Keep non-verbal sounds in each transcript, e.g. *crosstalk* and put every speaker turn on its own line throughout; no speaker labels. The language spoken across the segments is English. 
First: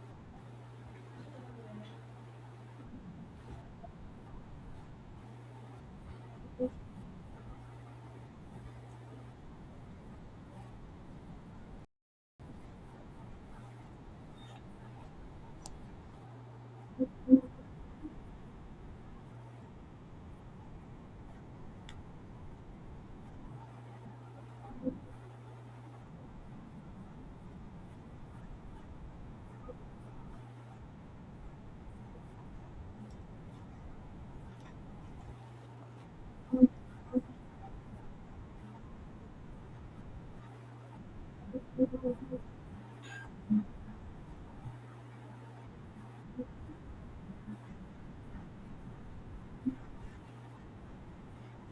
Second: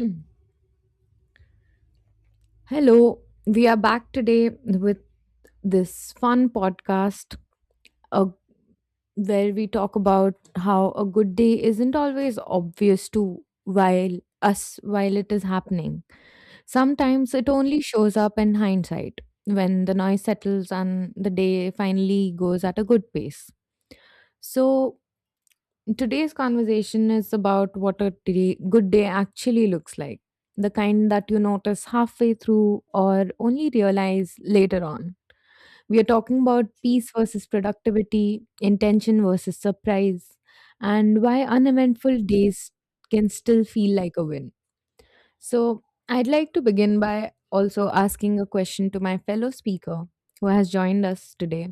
Mm. Hello, we are back today with this fun podcast uh, where we talk about how a good day isn't always obvious to while us while it is happening. Sometimes it only shows up in hindsight when the noise settles and the day finally goes at a good pace. So today's conversation is about what good day actually looks like, the kind that you notice halfway through or only realize later on. We are talking about peace versus productivity, intention versus surprise, and why uneventful days can still feel like a win. So, I'd like to begin by also asking a question to my fellow speaker who has joined us today.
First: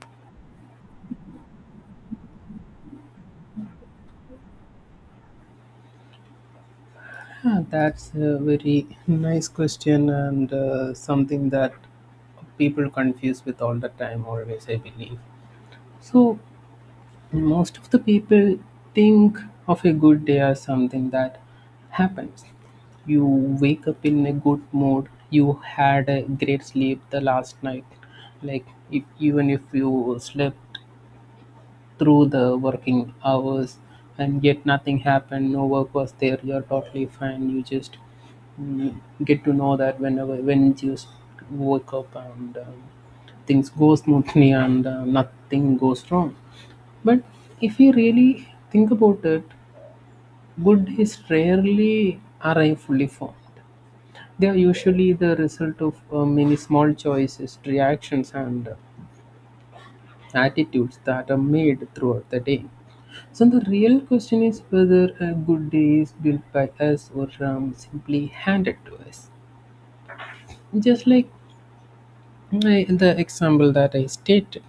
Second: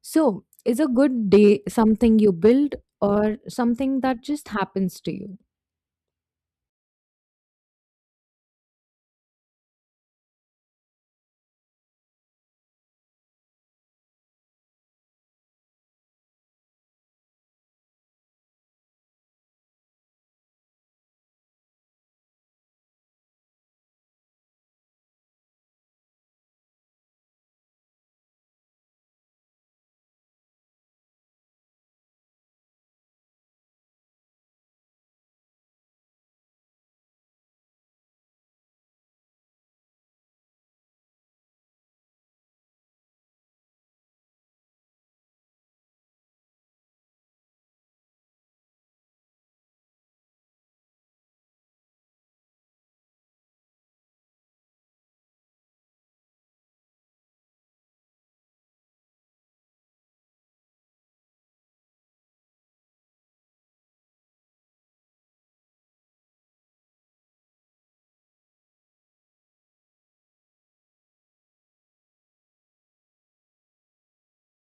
So, is a good day something you build or something that just happens to you?
That's a very nice question and something that people confuse with all the time, always, I believe. So, most of the people think of a good day as something that happens. You wake up in a good mood, you had a great sleep the last night. Like, if, even if you slept through the working hours and yet nothing happened, no work was there, you're totally fine, you just mm, get to know that whenever when you wake up and things go smoothly and nothing goes wrong. But if you really think about it, good days rarely arrive fully formed. They are usually the result of many small choices, reactions, and attitudes that are made throughout the day. So the real question is whether a good day is built by us or simply handed to us. Just like the example that I stated,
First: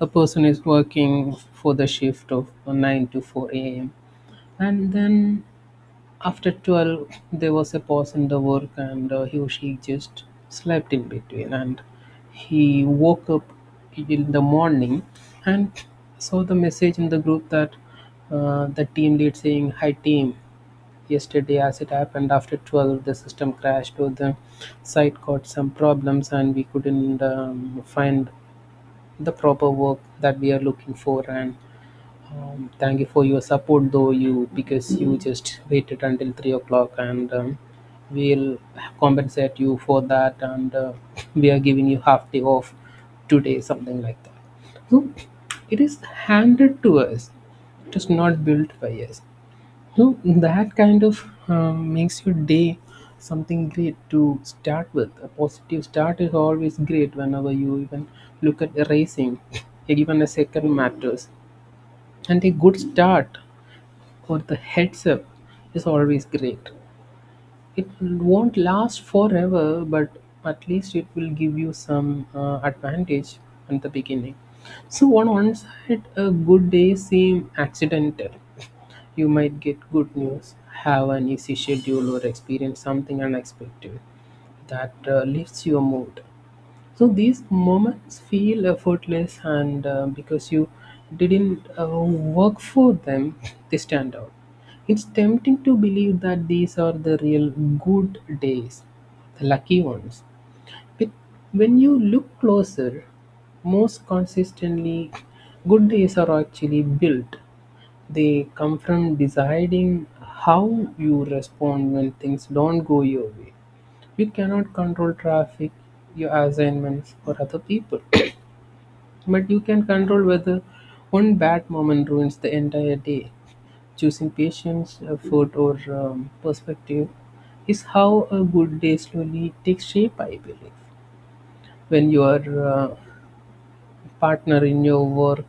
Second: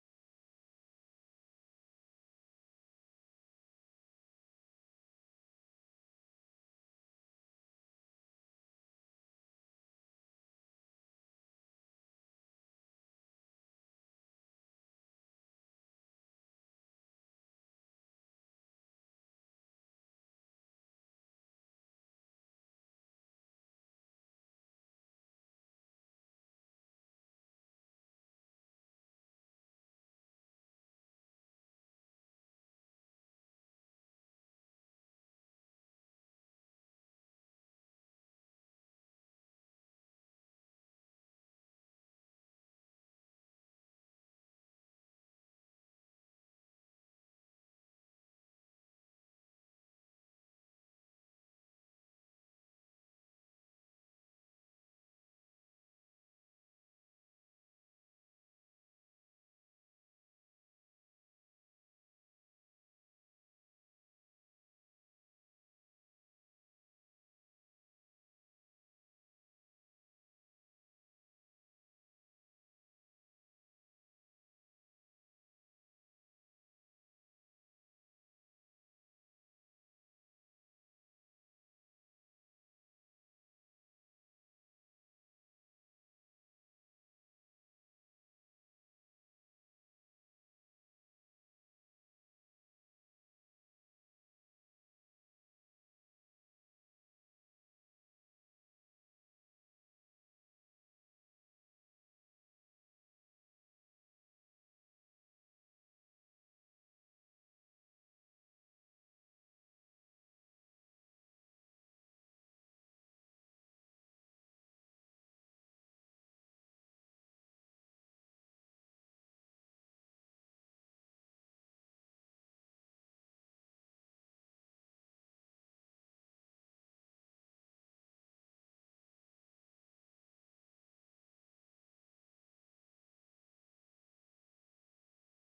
a person is working for the shift of 9 to 4 a.m. and then after 12 there was a pause in the work and he or she just slept in between, and he woke up in the morning and saw the message in the group that the team lead saying, hi team, yesterday as it happened after 12 the system crashed or the site got some problems and we couldn't find the proper work that we are looking for, and thank you for your support, though you because you just waited until 3 o'clock, and we'll compensate you for that, and *laughs* we are giving you half day off today, something like that. So it is handed to us; it is not built by us. So that kind of makes your day something great to start with. A positive start is always great whenever you even look at erasing, *laughs* even a second matters. And a good start or the heads up is always great. It won't last forever, but at least it will give you some advantage at the beginning. So, on one side, a good day seem accidental. You might get good news, have an easy schedule, or experience something unexpected that lifts your mood. So these moments feel effortless, and because you didn't work for them, they stand out. It's tempting to believe that these are the real good days, the lucky ones. But when you look closer, most consistently, good days are actually built. They come from deciding how you respond when things don't go your way. You cannot control traffic, your assignments, or other people, *coughs* but you can control whether one bad moment ruins the entire day. Choosing patience, effort, or perspective is how a good day slowly takes shape, I believe. When your uh, partner in your work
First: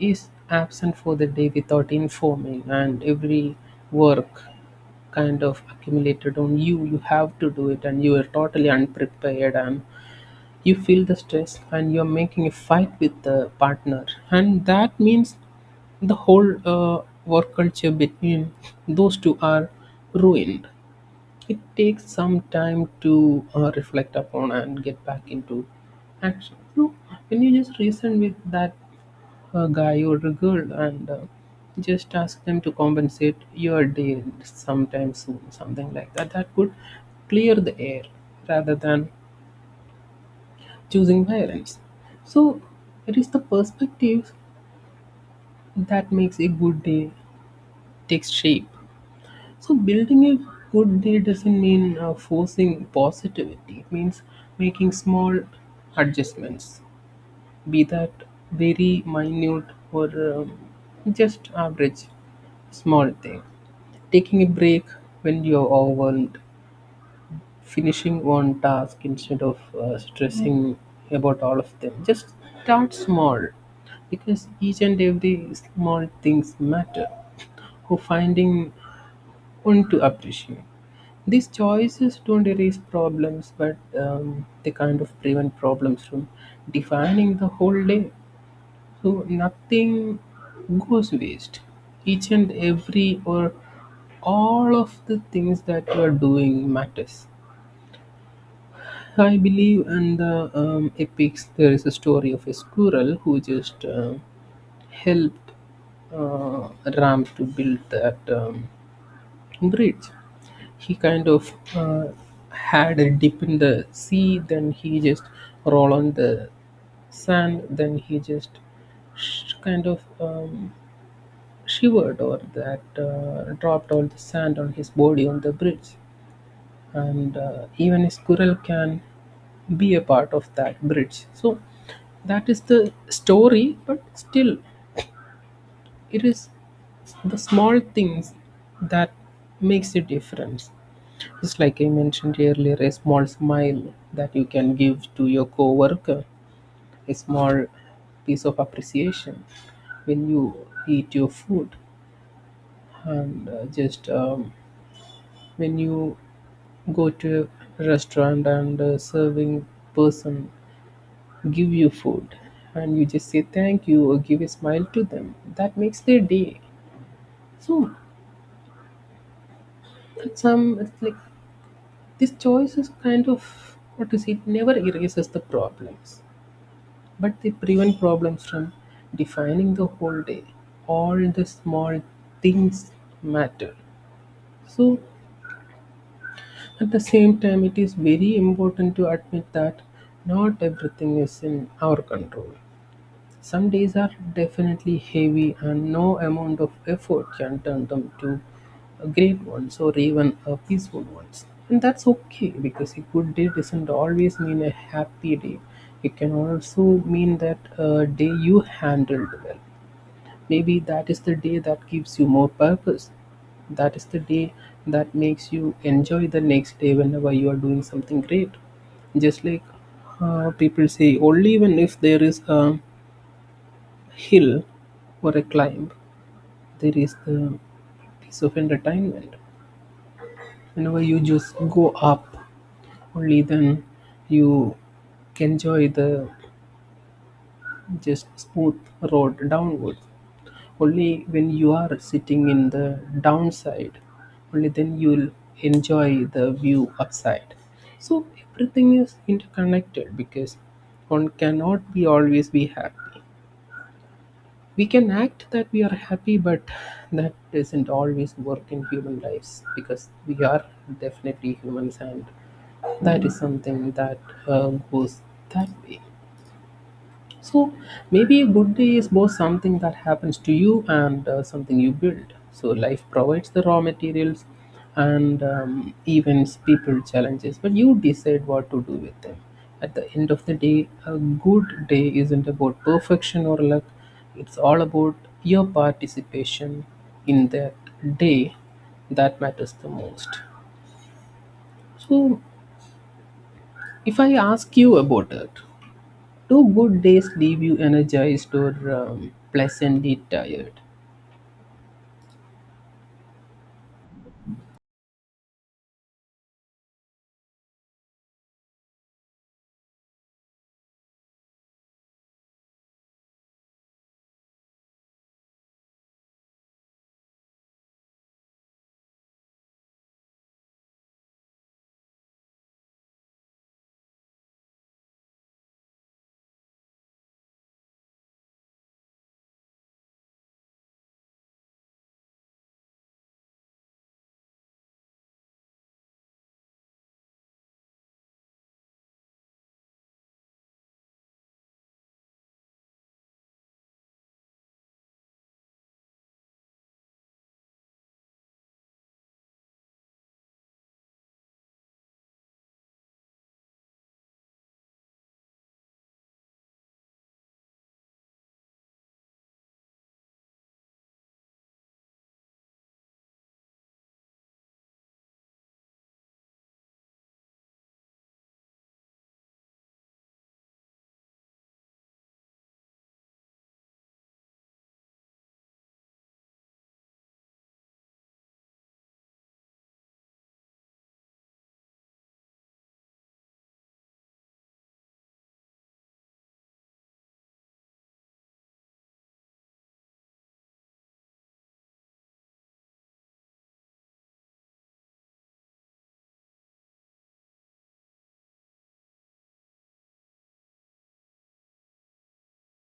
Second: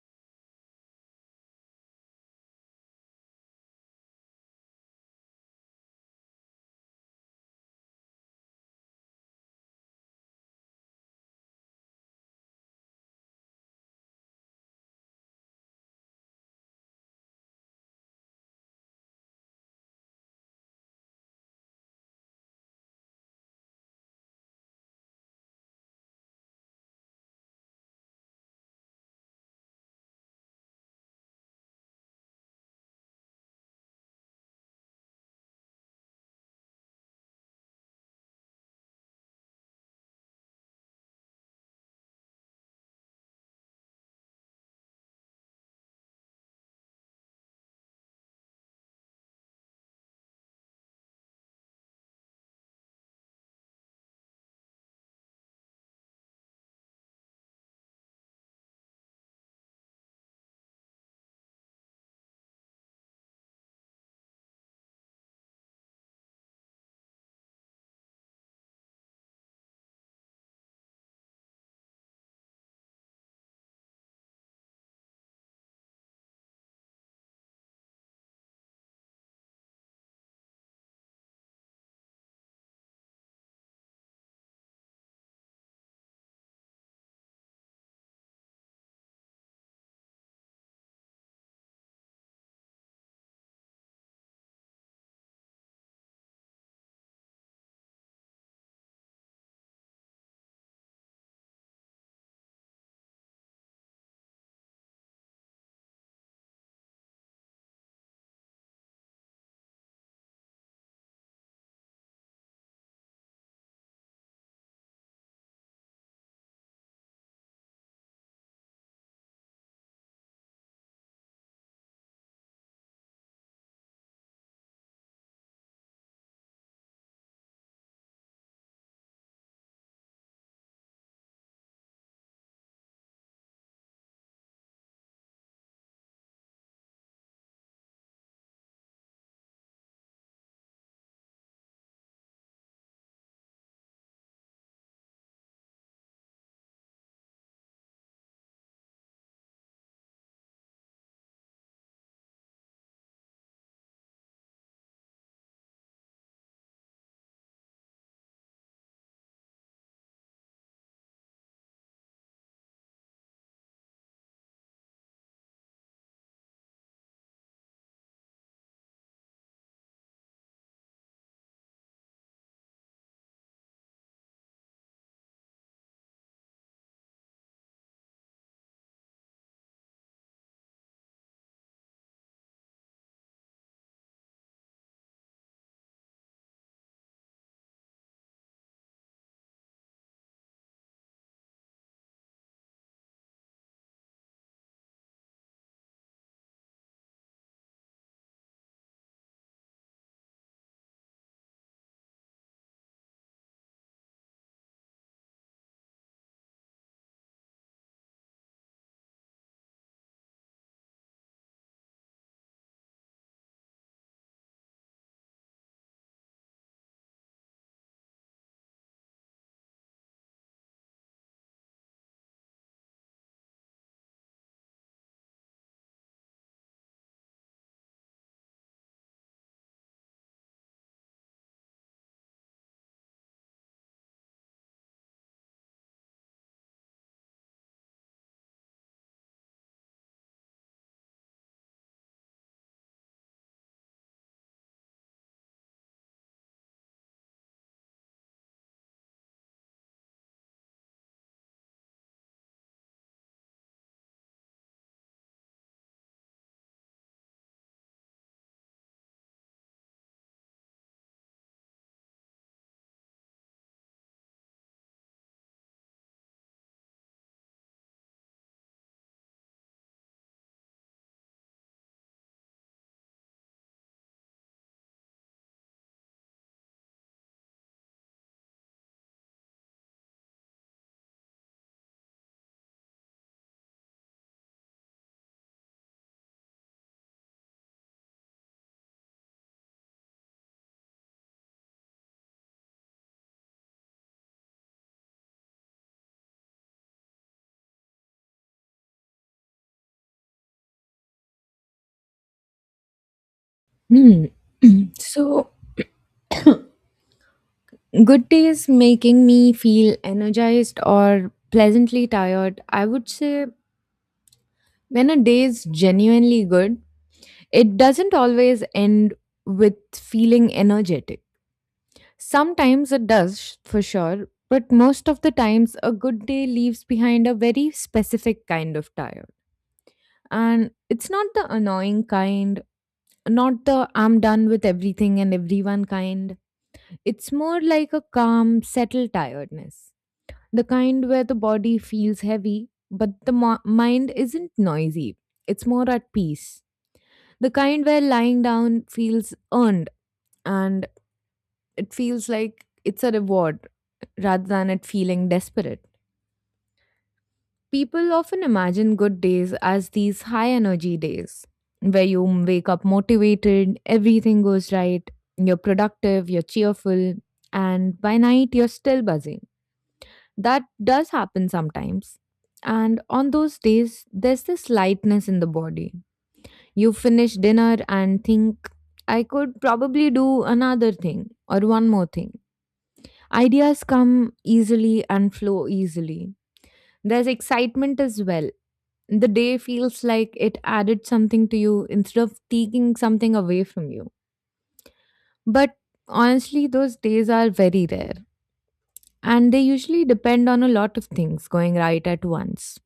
is absent for the day without informing, and every work kind of accumulated on you, you have to do it, and you are totally unprepared and you feel the stress and you're making a fight with the partner, and that means the whole work culture between those two are ruined. It takes some time to reflect upon and get back into action. No, when you just reason with that a guy or a girl and just ask them to compensate your day sometime soon, something like that, that could clear the air rather than choosing violence. So it is the perspective that makes a good day takes shape. So building a good day doesn't mean forcing positivity. It means making small adjustments, be that very minute or um, just average, small thing. Taking a break when you're overwhelmed, finishing one task instead of stressing about all of them, just start small because each and every small things matter, who finding one to appreciate. These choices don't erase problems but they kind of prevent problems from defining the whole day. So nothing goes waste, each and every or all of the things that you are doing matters. I believe in the epics. There is a story of a squirrel who just helped uh, Ram to build that bridge. He kind of had a dip in the sea, then he just rolled on the sand, then he just kind of shivered or that dropped all the sand on his body on the bridge, and even a squirrel can be a part of that bridge. So that is the story, but still it is the small things that makes a difference. Just like I mentioned earlier, a small smile that you can give to your coworker, a small piece of appreciation when you eat your food, and just when you go to a restaurant and a serving person give you food and you just say thank you or give a smile to them, that makes their day. So at some it's like this choice is kind of what to say, it never erases the problems. But they prevent problems from defining the whole day. All the small things matter. So, at the same time, it is very important to admit that not everything is in our control. Some days are definitely heavy, and no amount of effort can turn them to a great ones or even a peaceful ones. And that's okay because a good day doesn't always mean a happy day. It can also mean that a day you handled well. Maybe that is the day that gives you more purpose. That is the day that makes you enjoy the next day whenever you are doing something great. Just like people say only when if there is a hill or a climb, there is the piece of entertainment. Whenever you just go up, only then you enjoy the just smooth road downward. Only when you are sitting in the downside, only then you'll enjoy the view upside. So everything is interconnected because one cannot be always be happy. We can act that we are happy but that doesn't always work in human lives because we are definitely humans, and that is something that goes that way. So maybe a good day is both something that happens to you and something you build. So life provides the raw materials and events, people, challenges, but you decide what to do with them. At the end of the day, a good day isn't about perfection or luck. It's all about your participation in that day that matters the most. So if I ask you about it, do good days leave you energized or pleasantly tired?
Hmm. So, good days making me feel energized or pleasantly tired. I would say when a day is genuinely good, it doesn't always end with feeling energetic. Sometimes it does, for sure, but most of the times a good day leaves behind a very specific kind of tired. And it's not the annoying kind, not the I'm done with everything and everyone kind. It's more like a calm, settled tiredness. The kind where the body feels heavy, but the mind isn't noisy. It's more at peace. The kind where lying down feels earned, and it feels like it's a reward rather than it feeling desperate. People often imagine good days as these high energy days where you wake up motivated, everything goes right, you're productive, you're cheerful, and by night you're still buzzing. That does happen sometimes. And on those days, there's this lightness in the body. You finish dinner and think, I could probably do another thing or one more thing. Ideas come easily and flow easily. There's excitement as well, the day feels like it added something to you instead of taking something away from you. But honestly, those days are very rare. And they usually depend on a lot of things going right at once.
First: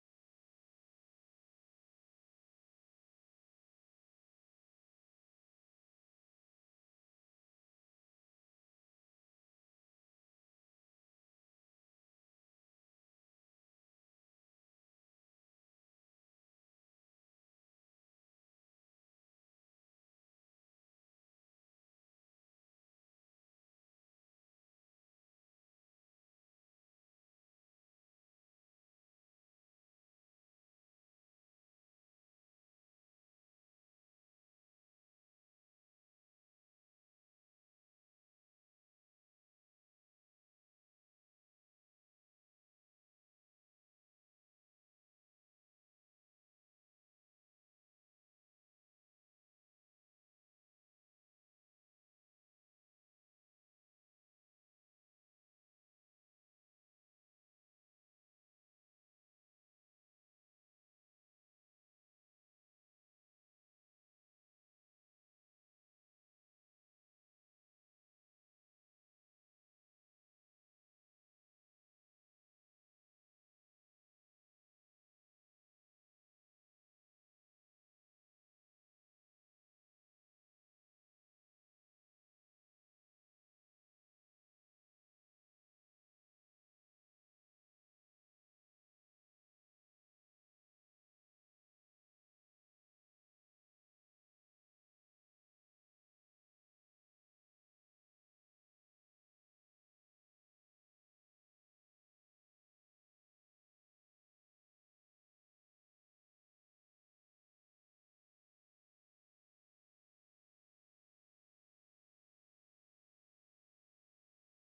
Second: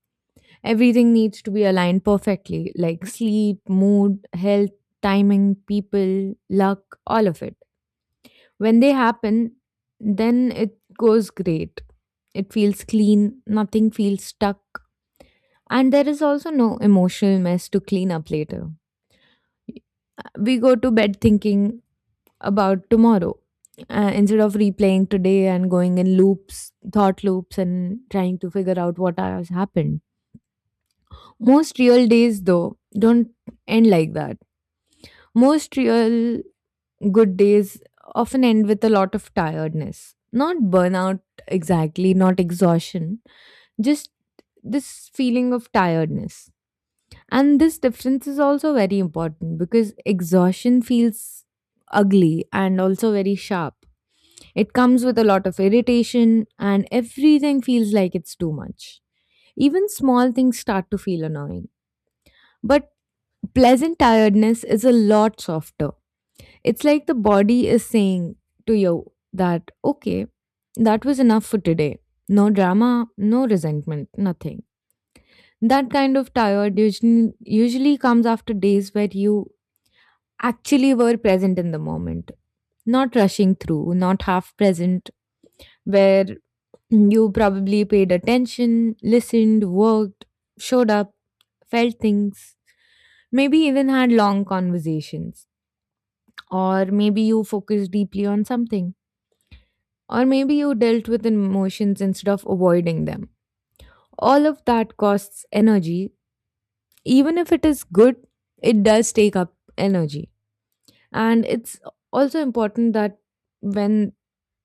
Everything needs to be aligned perfectly, like sleep, mood, health, timing, people, luck, all of it. When they happen, then it goes great. It feels clean, nothing feels stuck. And there is also no emotional mess to clean up later. We go to bed thinking about tomorrow instead of replaying today and going in loops, thought loops, and trying to figure out what has happened. Most real days though don't end like that. Most real good days often end with a lot of tiredness, not burnout exactly, not exhaustion, just this feeling of tiredness. And this difference is also very important because exhaustion feels ugly and also very sharp. It comes with a lot of irritation, and everything feels like it's too much. Even small things start to feel annoying. But pleasant tiredness is a lot softer. It's like the body is saying to you that, okay, that was enough for today. No drama, no resentment, nothing. That kind of tired usually comes after days where you actually were present in the moment, not rushing through, not half present, where you probably paid attention, listened, worked, showed up, felt things, maybe even had long conversations, or maybe you focused deeply on something, or maybe you dealt with emotions instead of avoiding them. All of that costs energy. Even if it is good, it does take up energy. And it's also important that when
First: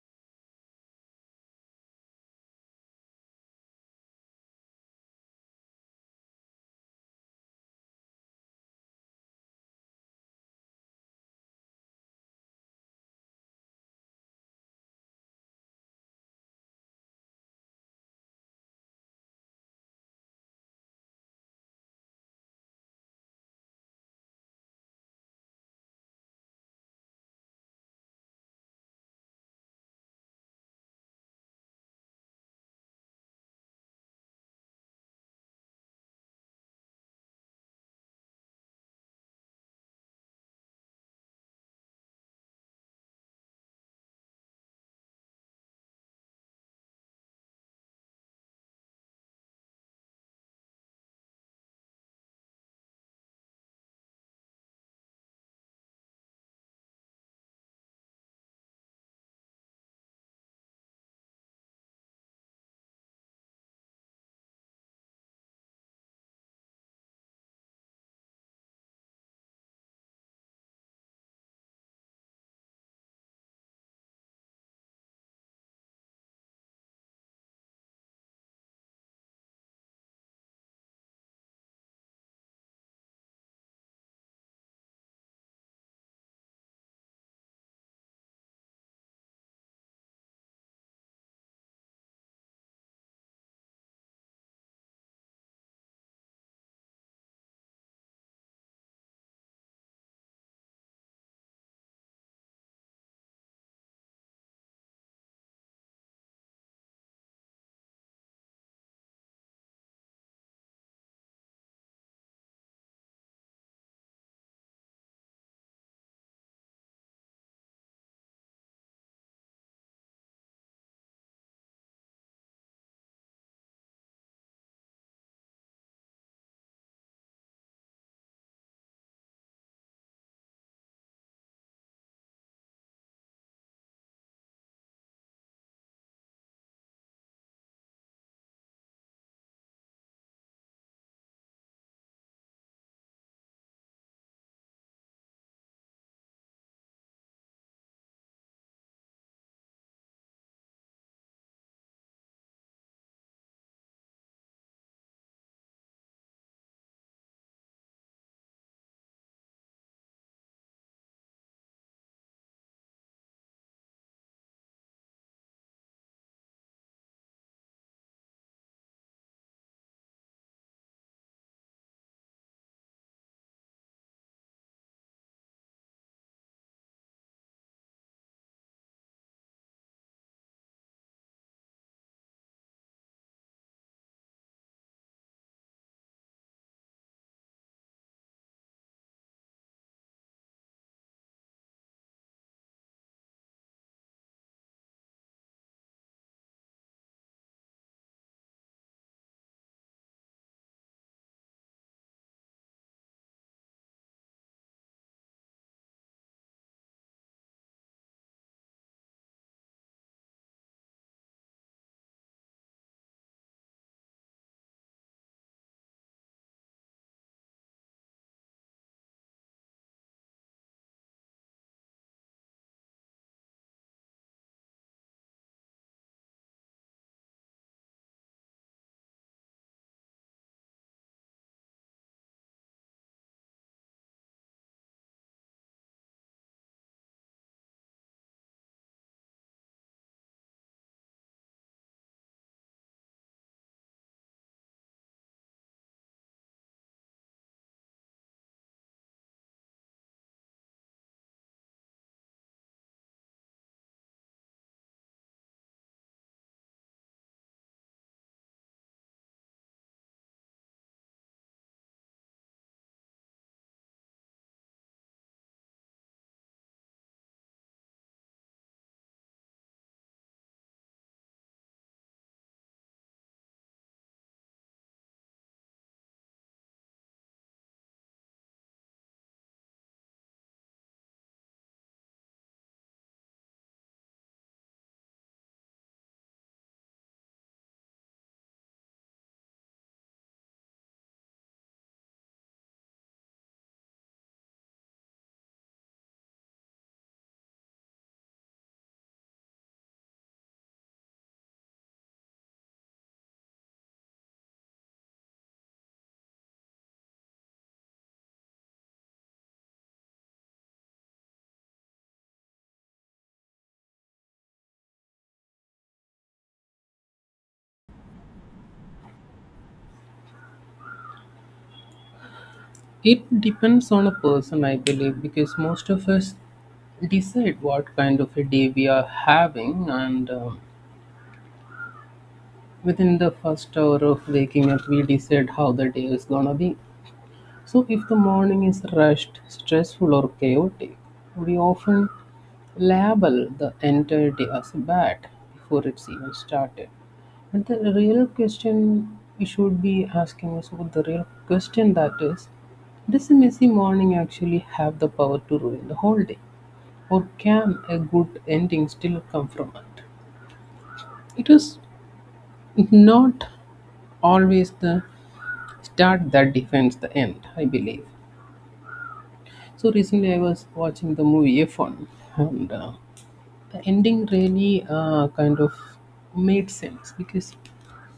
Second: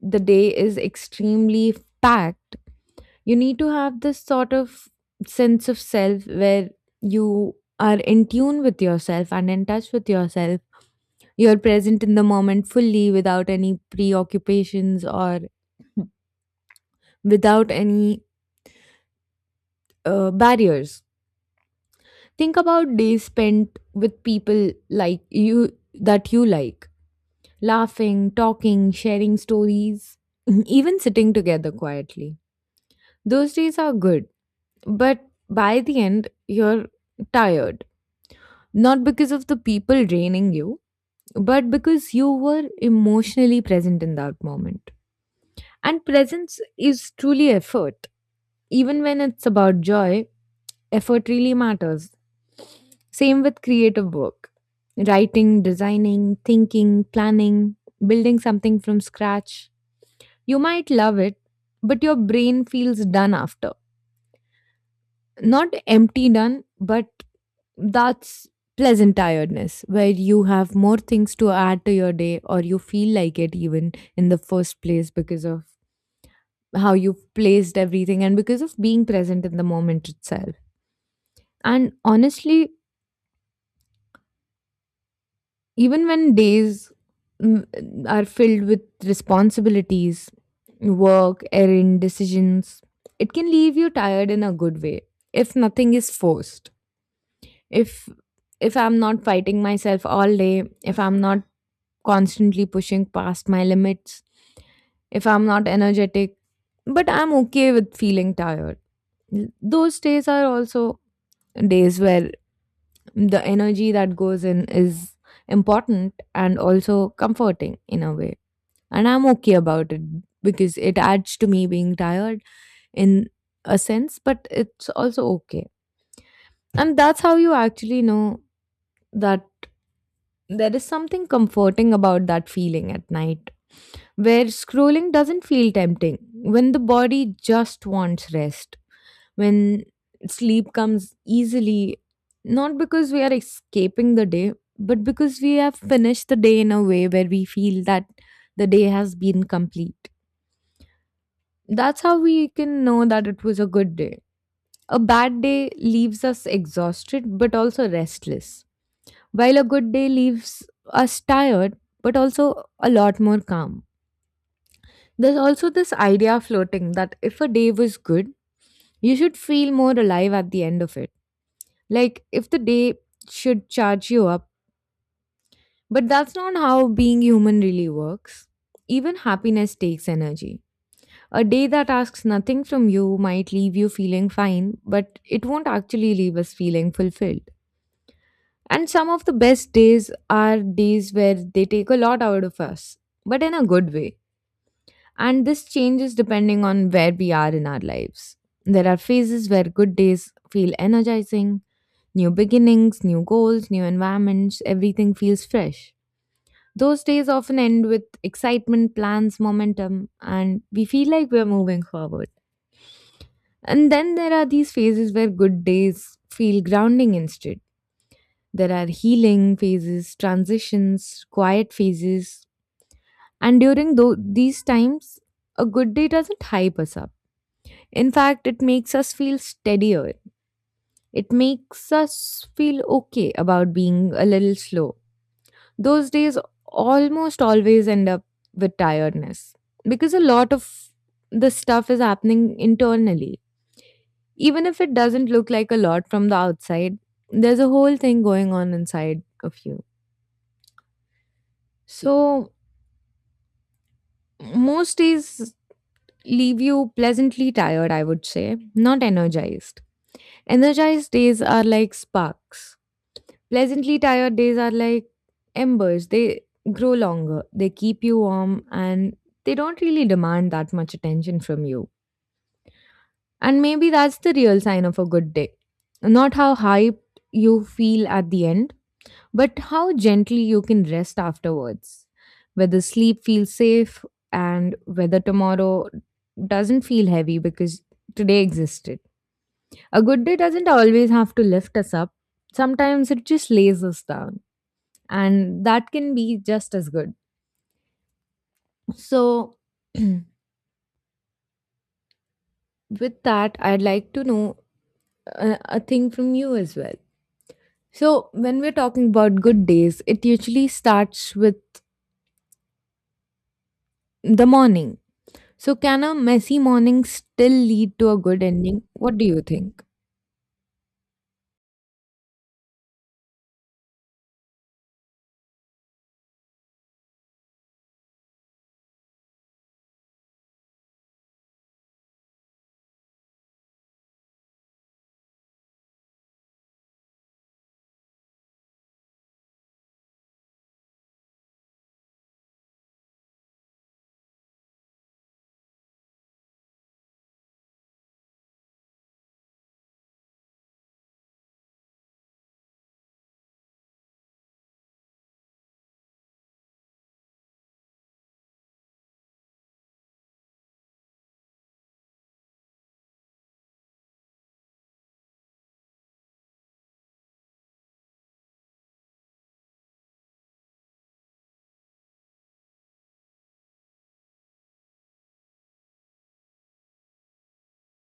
the day is extremely packed, you need to have this sort of sense of self where you are in tune with yourself and in touch with yourself. You're present in the moment fully without any preoccupations or without any barriers. Think about days spent with people like you that you like, laughing, talking, sharing stories, *clears throat* *laughs* even sitting together quietly. Those days are good. But by the end, you're tired. Not because of the people draining you, but because you were emotionally present in that moment. And presence is truly effort. Even when it's about joy, effort really matters. Same with creative work, writing, designing, thinking, planning, building something from scratch. You might love it, but your brain feels done after. Not empty done, but that's pleasant tiredness where you have more things to add to your day, or you feel like it even in the first place because of how you've placed everything and because of being present in the moment itself. And honestly, even when days mm, are filled with responsibilities, work, errand decisions, it can leave you tired in a good way if nothing is forced, if if I'm not fighting myself all day, if I'm not constantly pushing past my limits, if I'm not energetic, but I'm okay with feeling tired. Those days are also days where the energy that goes in is important and also comforting in a way. And I'm okay about it because it adds to me being tired in a sense, but it's also okay. And that's how you actually know that there is something comforting about that feeling at night where scrolling doesn't feel tempting, when the body just wants rest, when sleep comes easily, not because we are escaping the day, but because we have finished the day in a way where we feel that the day has been complete. That's how we can know that it was a good day. A bad day leaves us exhausted but also restless, while a good day leaves us tired but also a lot more calm. There's also this idea floating that if a day was good, you should feel more alive at the end of it. Like if the day should charge you up. But that's not how being human really works. Even happiness takes energy. A day that asks nothing from you might leave you feeling fine, but it won't actually leave us feeling fulfilled. And some of the best days are days where they take a lot out of us, but in a good way. And this changes depending on where we are in our lives. There are phases where good days feel energizing, new beginnings, new goals, new environments, everything feels fresh. Those days often end with excitement, plans, momentum, and we feel like we're moving forward. And then there are these phases where good days feel grounding instead. There are healing phases, transitions, quiet phases. And during these times, a good day doesn't hype us up. In fact, it makes us feel steadier. It makes us feel okay about being a little slow. Those days almost always end up with tiredness because a lot of the stuff is happening internally. Even if it doesn't look like a lot from the outside, there's a whole thing going on inside of you. So, most days leave you pleasantly tired, I would say, not energized. Energized days are like sparks. Pleasantly tired days are like embers. They grow longer, they keep you warm, and they don't really demand that much attention from you. And maybe that's the real sign of a good day. Not how hyped you feel at the end, but how gently you can rest afterwards. Whether sleep feels safe, and whether tomorrow doesn't feel heavy because today existed. A good day doesn't always have to lift us up, sometimes it just lays us down, and that can be just as good. So, *clears throat* with that, I'd like to know a thing from you as well. So, when we're talking about good days, it usually starts with the morning. So, can a messy morning still lead to a good ending? What do you think?
It depends on a person, I believe, because most of us decide what kind of a day we are having, and within the first hour of waking up, we decide how the day is gonna be. So, if the morning is rushed, stressful, or chaotic, we often label the entire day as bad before it's even started. But the real question we should be asking is what the real question that is, does a messy morning actually have the power to ruin the whole day? Or can a good ending still come from it? It is not always the start that defines the end, I believe. So recently, I was watching the movie F1, and the ending really kind of made sense because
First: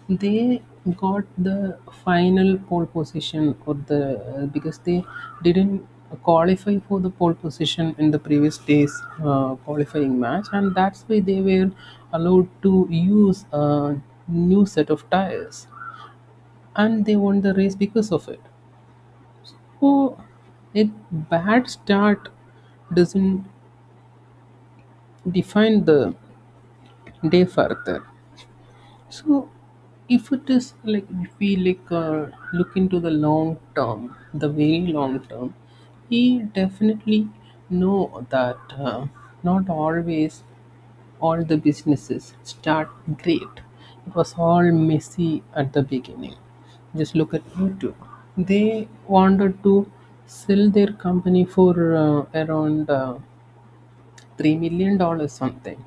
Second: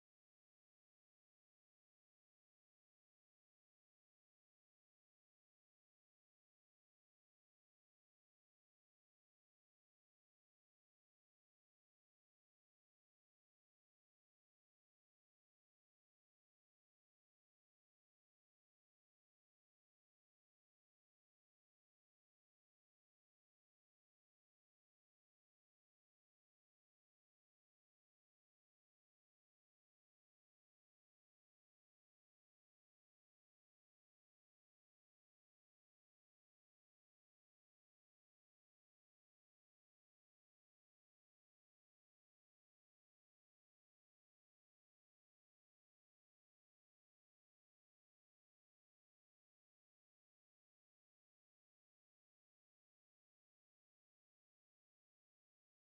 they got the final pole position, or the because they didn't qualify for the pole position in the previous day's qualifying match, and that's why they were allowed to use a new set of tires, and they won the race because of it. Oh, a bad start doesn't define the day further. So, if it is like if we like look into the long term, the very long term, we definitely know that not always all the businesses start great. It was all messy at the beginning. Just look at YouTube. They wanted to sell their company for around $3 million something,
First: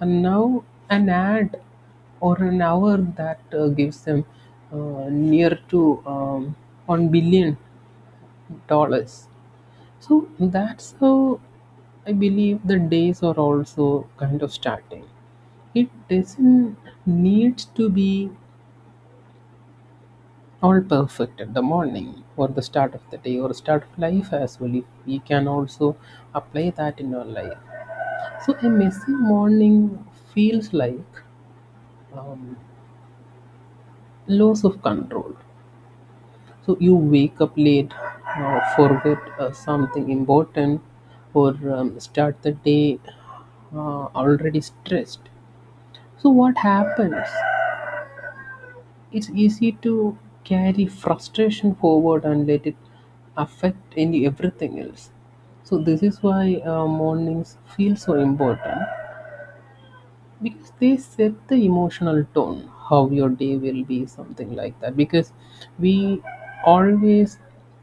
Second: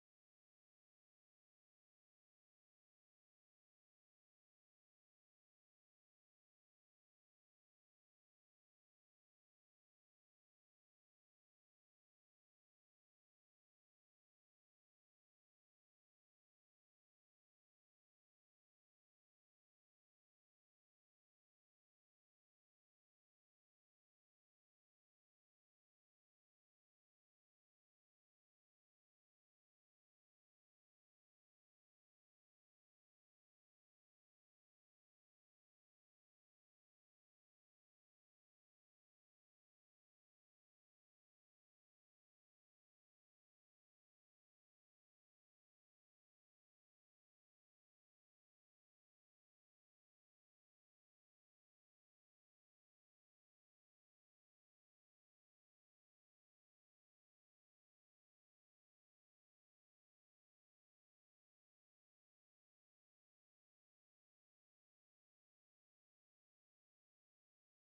and now an ad or an hour that gives them near to $1 billion. So that's how I believe the days are also kind of starting. It doesn't need to be all perfect at the morning or the start of the day or start of life as well. If we can also apply that in our life. So a messy morning feels like um, loss of control. So you wake up late, forget something important, or start the day already stressed. So what happens, it's easy to carry frustration forward and let it affect any everything else. So this is why mornings feel so important because they set the emotional tone how your day will be, something like that, because we always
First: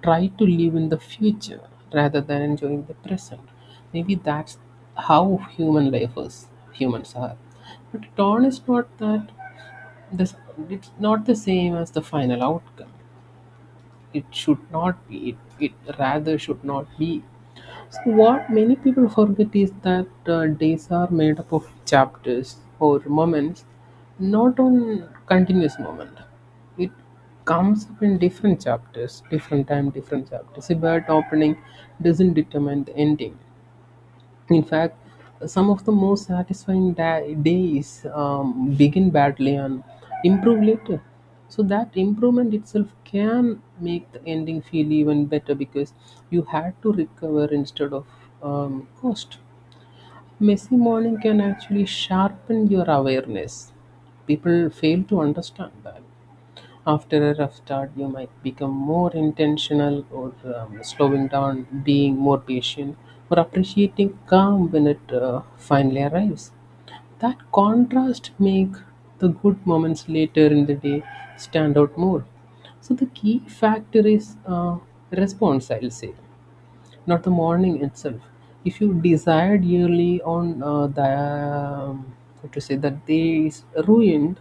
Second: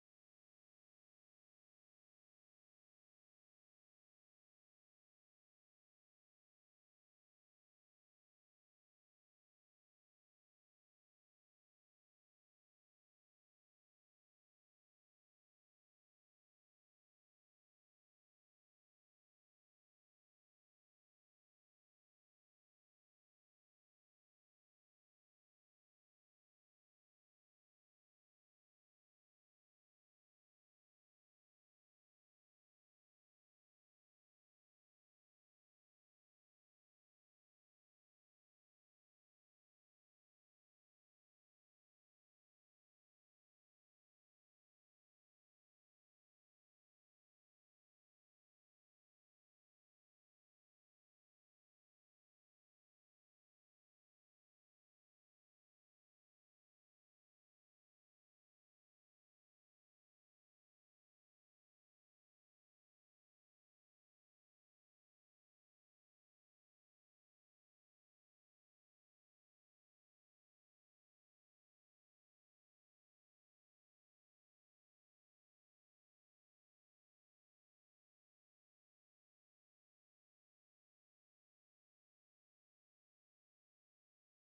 try to live in the future rather than enjoying the present. Maybe that's how human life is, humans are. But tone is not that, this it's not the same as the final outcome. It should not be it, it rather should not be. So what many people forget is that days are made up of chapters or moments, not on continuous moment. It comes up in different chapters, different time, different chapters. A bad opening doesn't determine the ending. In fact, some of the most satisfying days begin badly and improve later. So that improvement itself can make the ending feel even better because you had to recover instead of cost. Messy morning can actually sharpen your awareness. People fail to understand that. After a rough start, you might become more intentional or slowing down, being more patient, or appreciating calm when it finally arrives. That contrast make the good moments later in the day stand out more. So the key factor is response, I'll say, not the morning itself. If you decide yearly on the what to say that day is ruined,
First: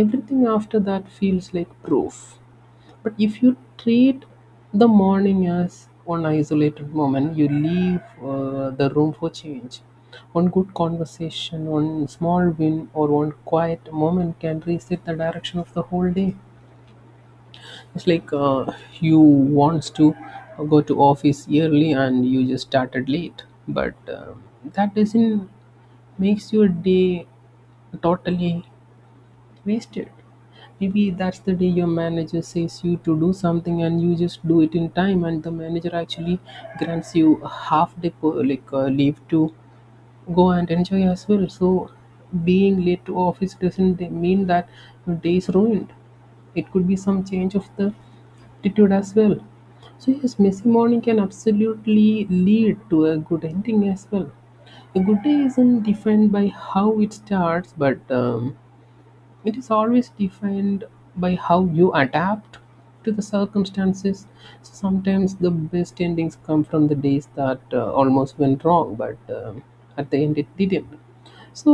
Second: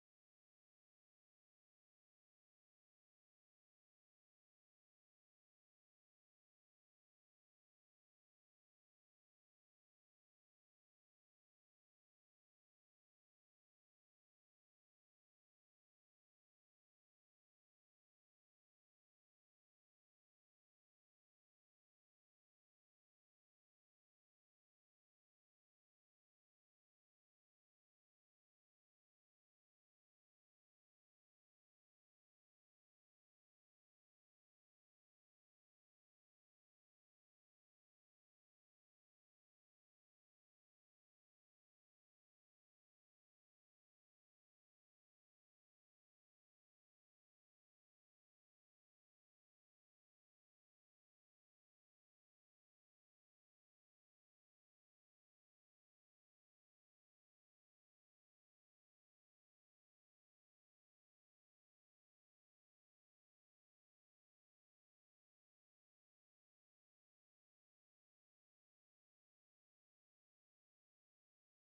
everything after that feels like proof. But if you treat the morning as one isolated moment, you leave the room for change. One good conversation, one small win, or one quiet moment can reset the direction of the whole day. It's like you wants to go to office early and you just started late, but that doesn't makes your day totally wasted. Maybe that's the day your manager says you to do something and you just do it in time, and the manager actually grants you a half day per, like leave to go and enjoy as well. So being late to office doesn't mean that your day is ruined. It could be some change of the attitude as well. So yes, messy morning can absolutely lead to a good ending as well. A good day isn't defined by how it starts, but it is always defined by how you adapt to the circumstances. So sometimes the best endings come from the days that almost went wrong, but at the end it didn't. So,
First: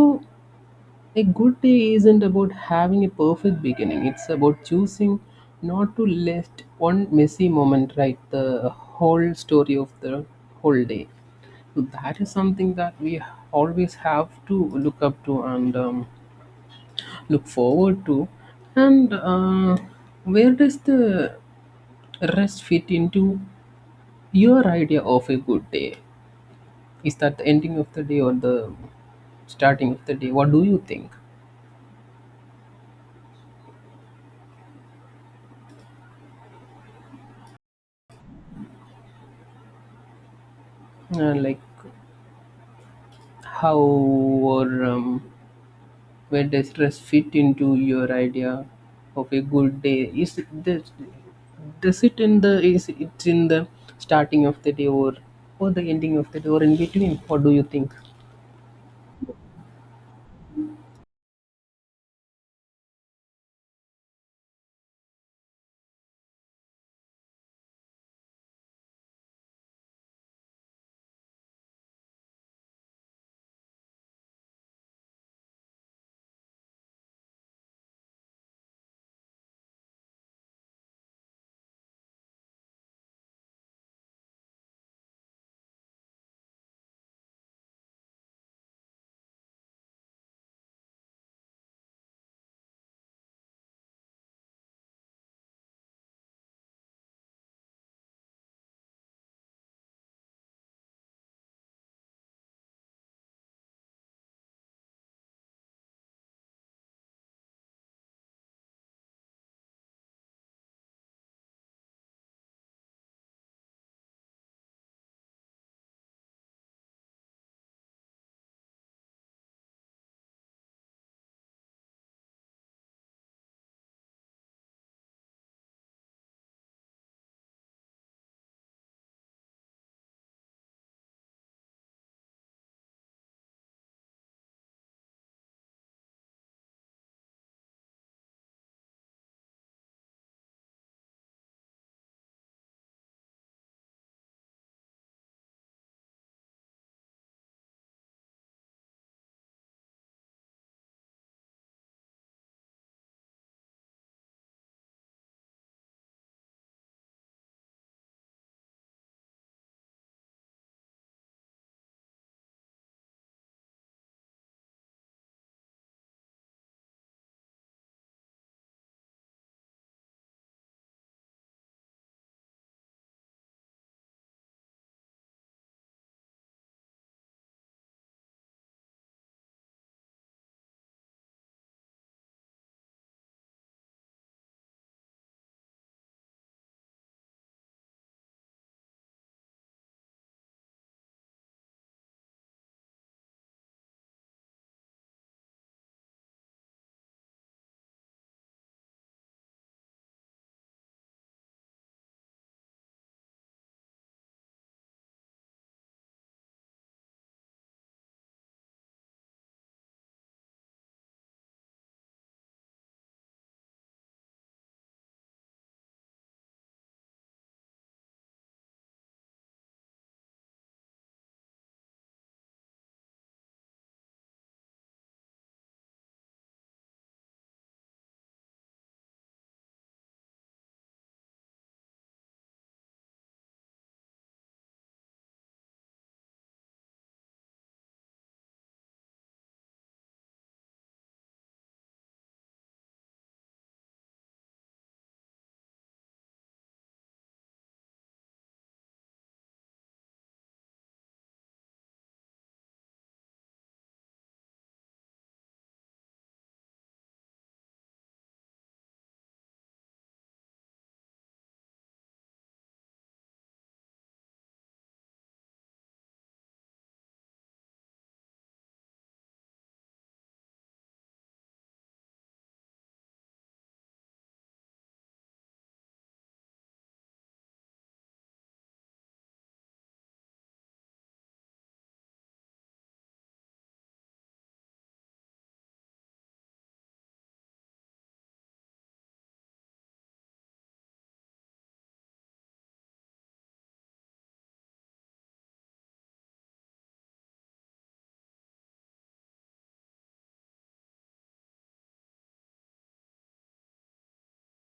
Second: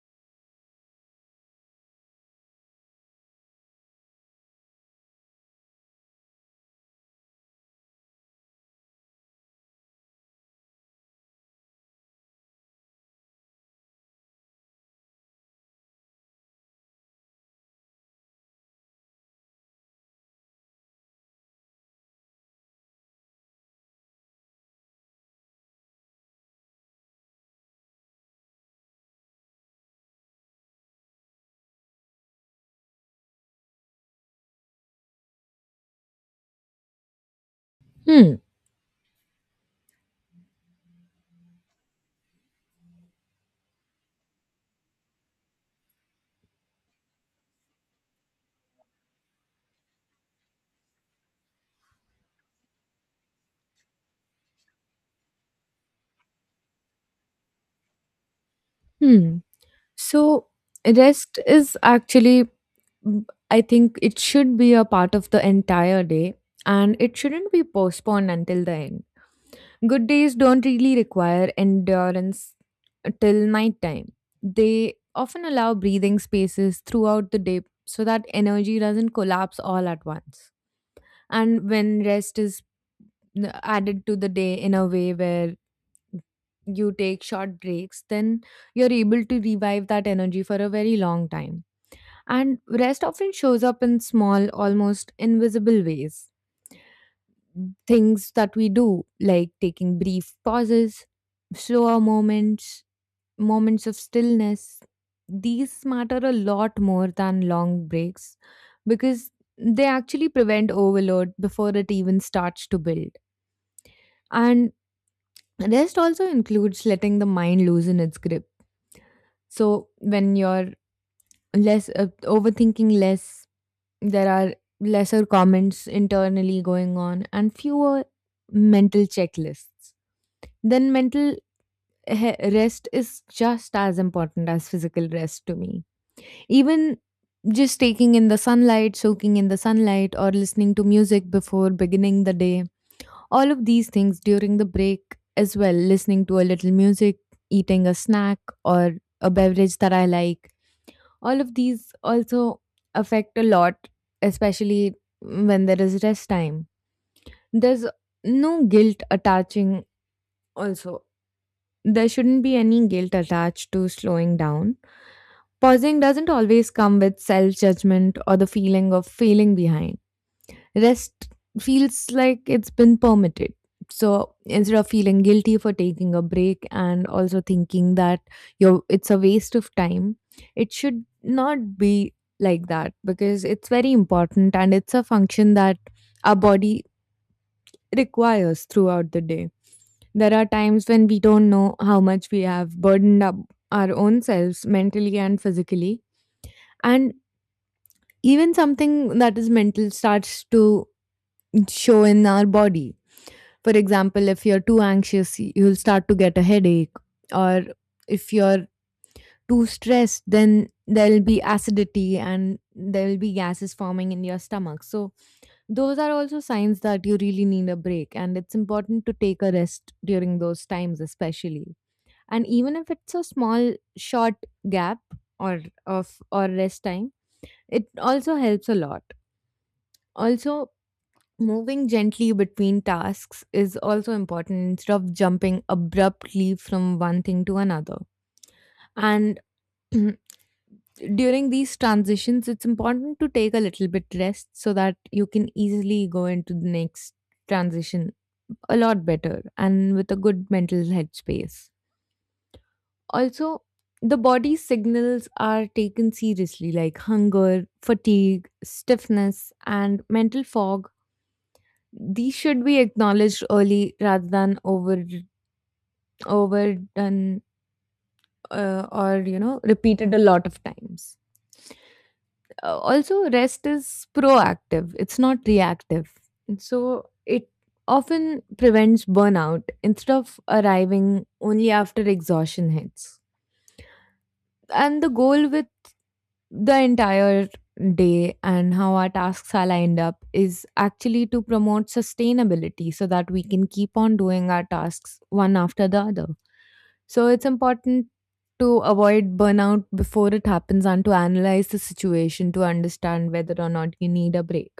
a good day isn't about having a perfect beginning, it's about choosing not to let one messy moment write the whole story of the whole day. So that is something that we always have to look up to and look forward to. And where does the rest fit into your idea of a good day? Is that the ending of the day or the starting of the day? What do you think?
Hmm.
Like how or where does rest fit into your idea of a good day? Is it does it in the is it's in the starting of the day or the ending of the day or in between? What do you think?
Hmm. So, rest is actually, I think it should be a part of the entire day, and it shouldn't be postponed until the end. Good days don't really require endurance till nighttime. They often allow breathing spaces throughout the day so that energy doesn't collapse all at once. And when rest is added to the day in a way where you take short breaks, then you're able to revive that energy for a very long time. And rest often shows up in small, almost invisible ways, things that we do, like taking brief pauses, slower moments, moments of stillness. These matter a lot more than long breaks because they actually prevent overload before it even starts to build. And rest also includes letting the mind loosen its grip. So when you're less overthinking less, there are lesser comments internally going on and fewer mental checklists, then mental rest is just as important as physical rest to me. Even just taking in the sunlight, soaking in the sunlight, or listening to music before beginning the day, all of these things during the break as well, listening to a little music, eating a snack, or a beverage that I like, all of these also affect a lot, especially when there is rest time. There's no guilt attaching, also, there shouldn't be any guilt attached to slowing down. Pausing doesn't always come with self judgment or the feeling of failing behind. Rest feels like it's been permitted. So instead of feeling guilty for taking a break and also thinking that it's a waste of time, it should not be like that because it's very important and it's a function that our body requires throughout the day. There are times when we don't know how much we have burdened up our own selves mentally and physically, and even something that is mental starts to show in our body. For example, if you're too anxious, you'll start to get a headache, or if you're too stressed, then there'll be acidity and there'll be gases forming in your stomach. So, those are also signs that you really need a break, and it's important to take a rest during those times, especially. And even if it's a small, short gap or or rest time, it also helps a lot. Also, moving gently between tasks is also important instead of jumping abruptly from one thing to another. And *clears throat* during these transitions, it's important to take a little bit rest so that you can easily go into the next transition a lot better and with a good mental headspace. Also, the body's signals are taken seriously, like hunger, fatigue, stiffness, and mental fog, these should be acknowledged early rather than overdone, or you know repeated a lot of times. Also rest is proactive, it's not reactive, and so it often prevents burnout instead of arriving only after exhaustion hits. And the goal, the entire day and how our tasks are lined up is actually to promote sustainability so that we can keep on doing our tasks one after the other. So it's important to avoid burnout before it happens and to analyze the situation to understand whether or not you need a break.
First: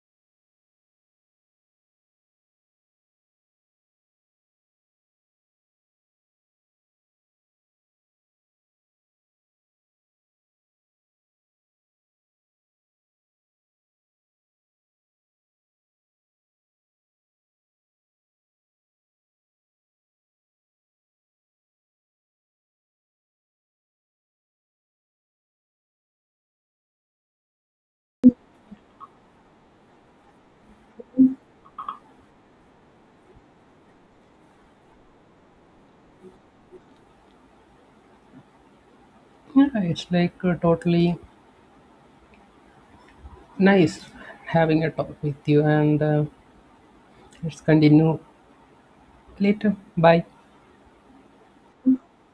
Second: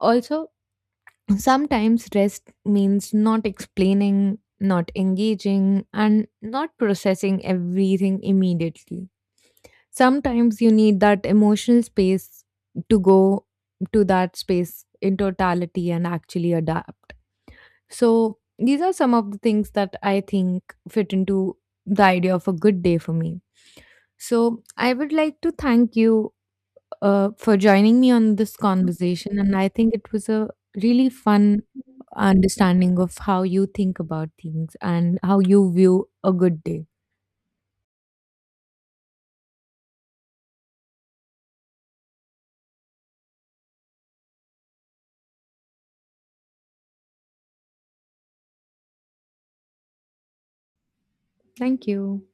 Also, sometimes rest means not explaining, not engaging, and not processing everything immediately. Sometimes you need that emotional space to go to that space in totality and actually adapt. So, these are some of the things that I think fit into the idea of a good day for me. So, I would like to thank you for joining me on this conversation. And I think it was a really fun understanding of how you think about things and how you view a good day.
Yeah, it's like totally nice having a talk with you, and let's continue later. Bye.
Thank you.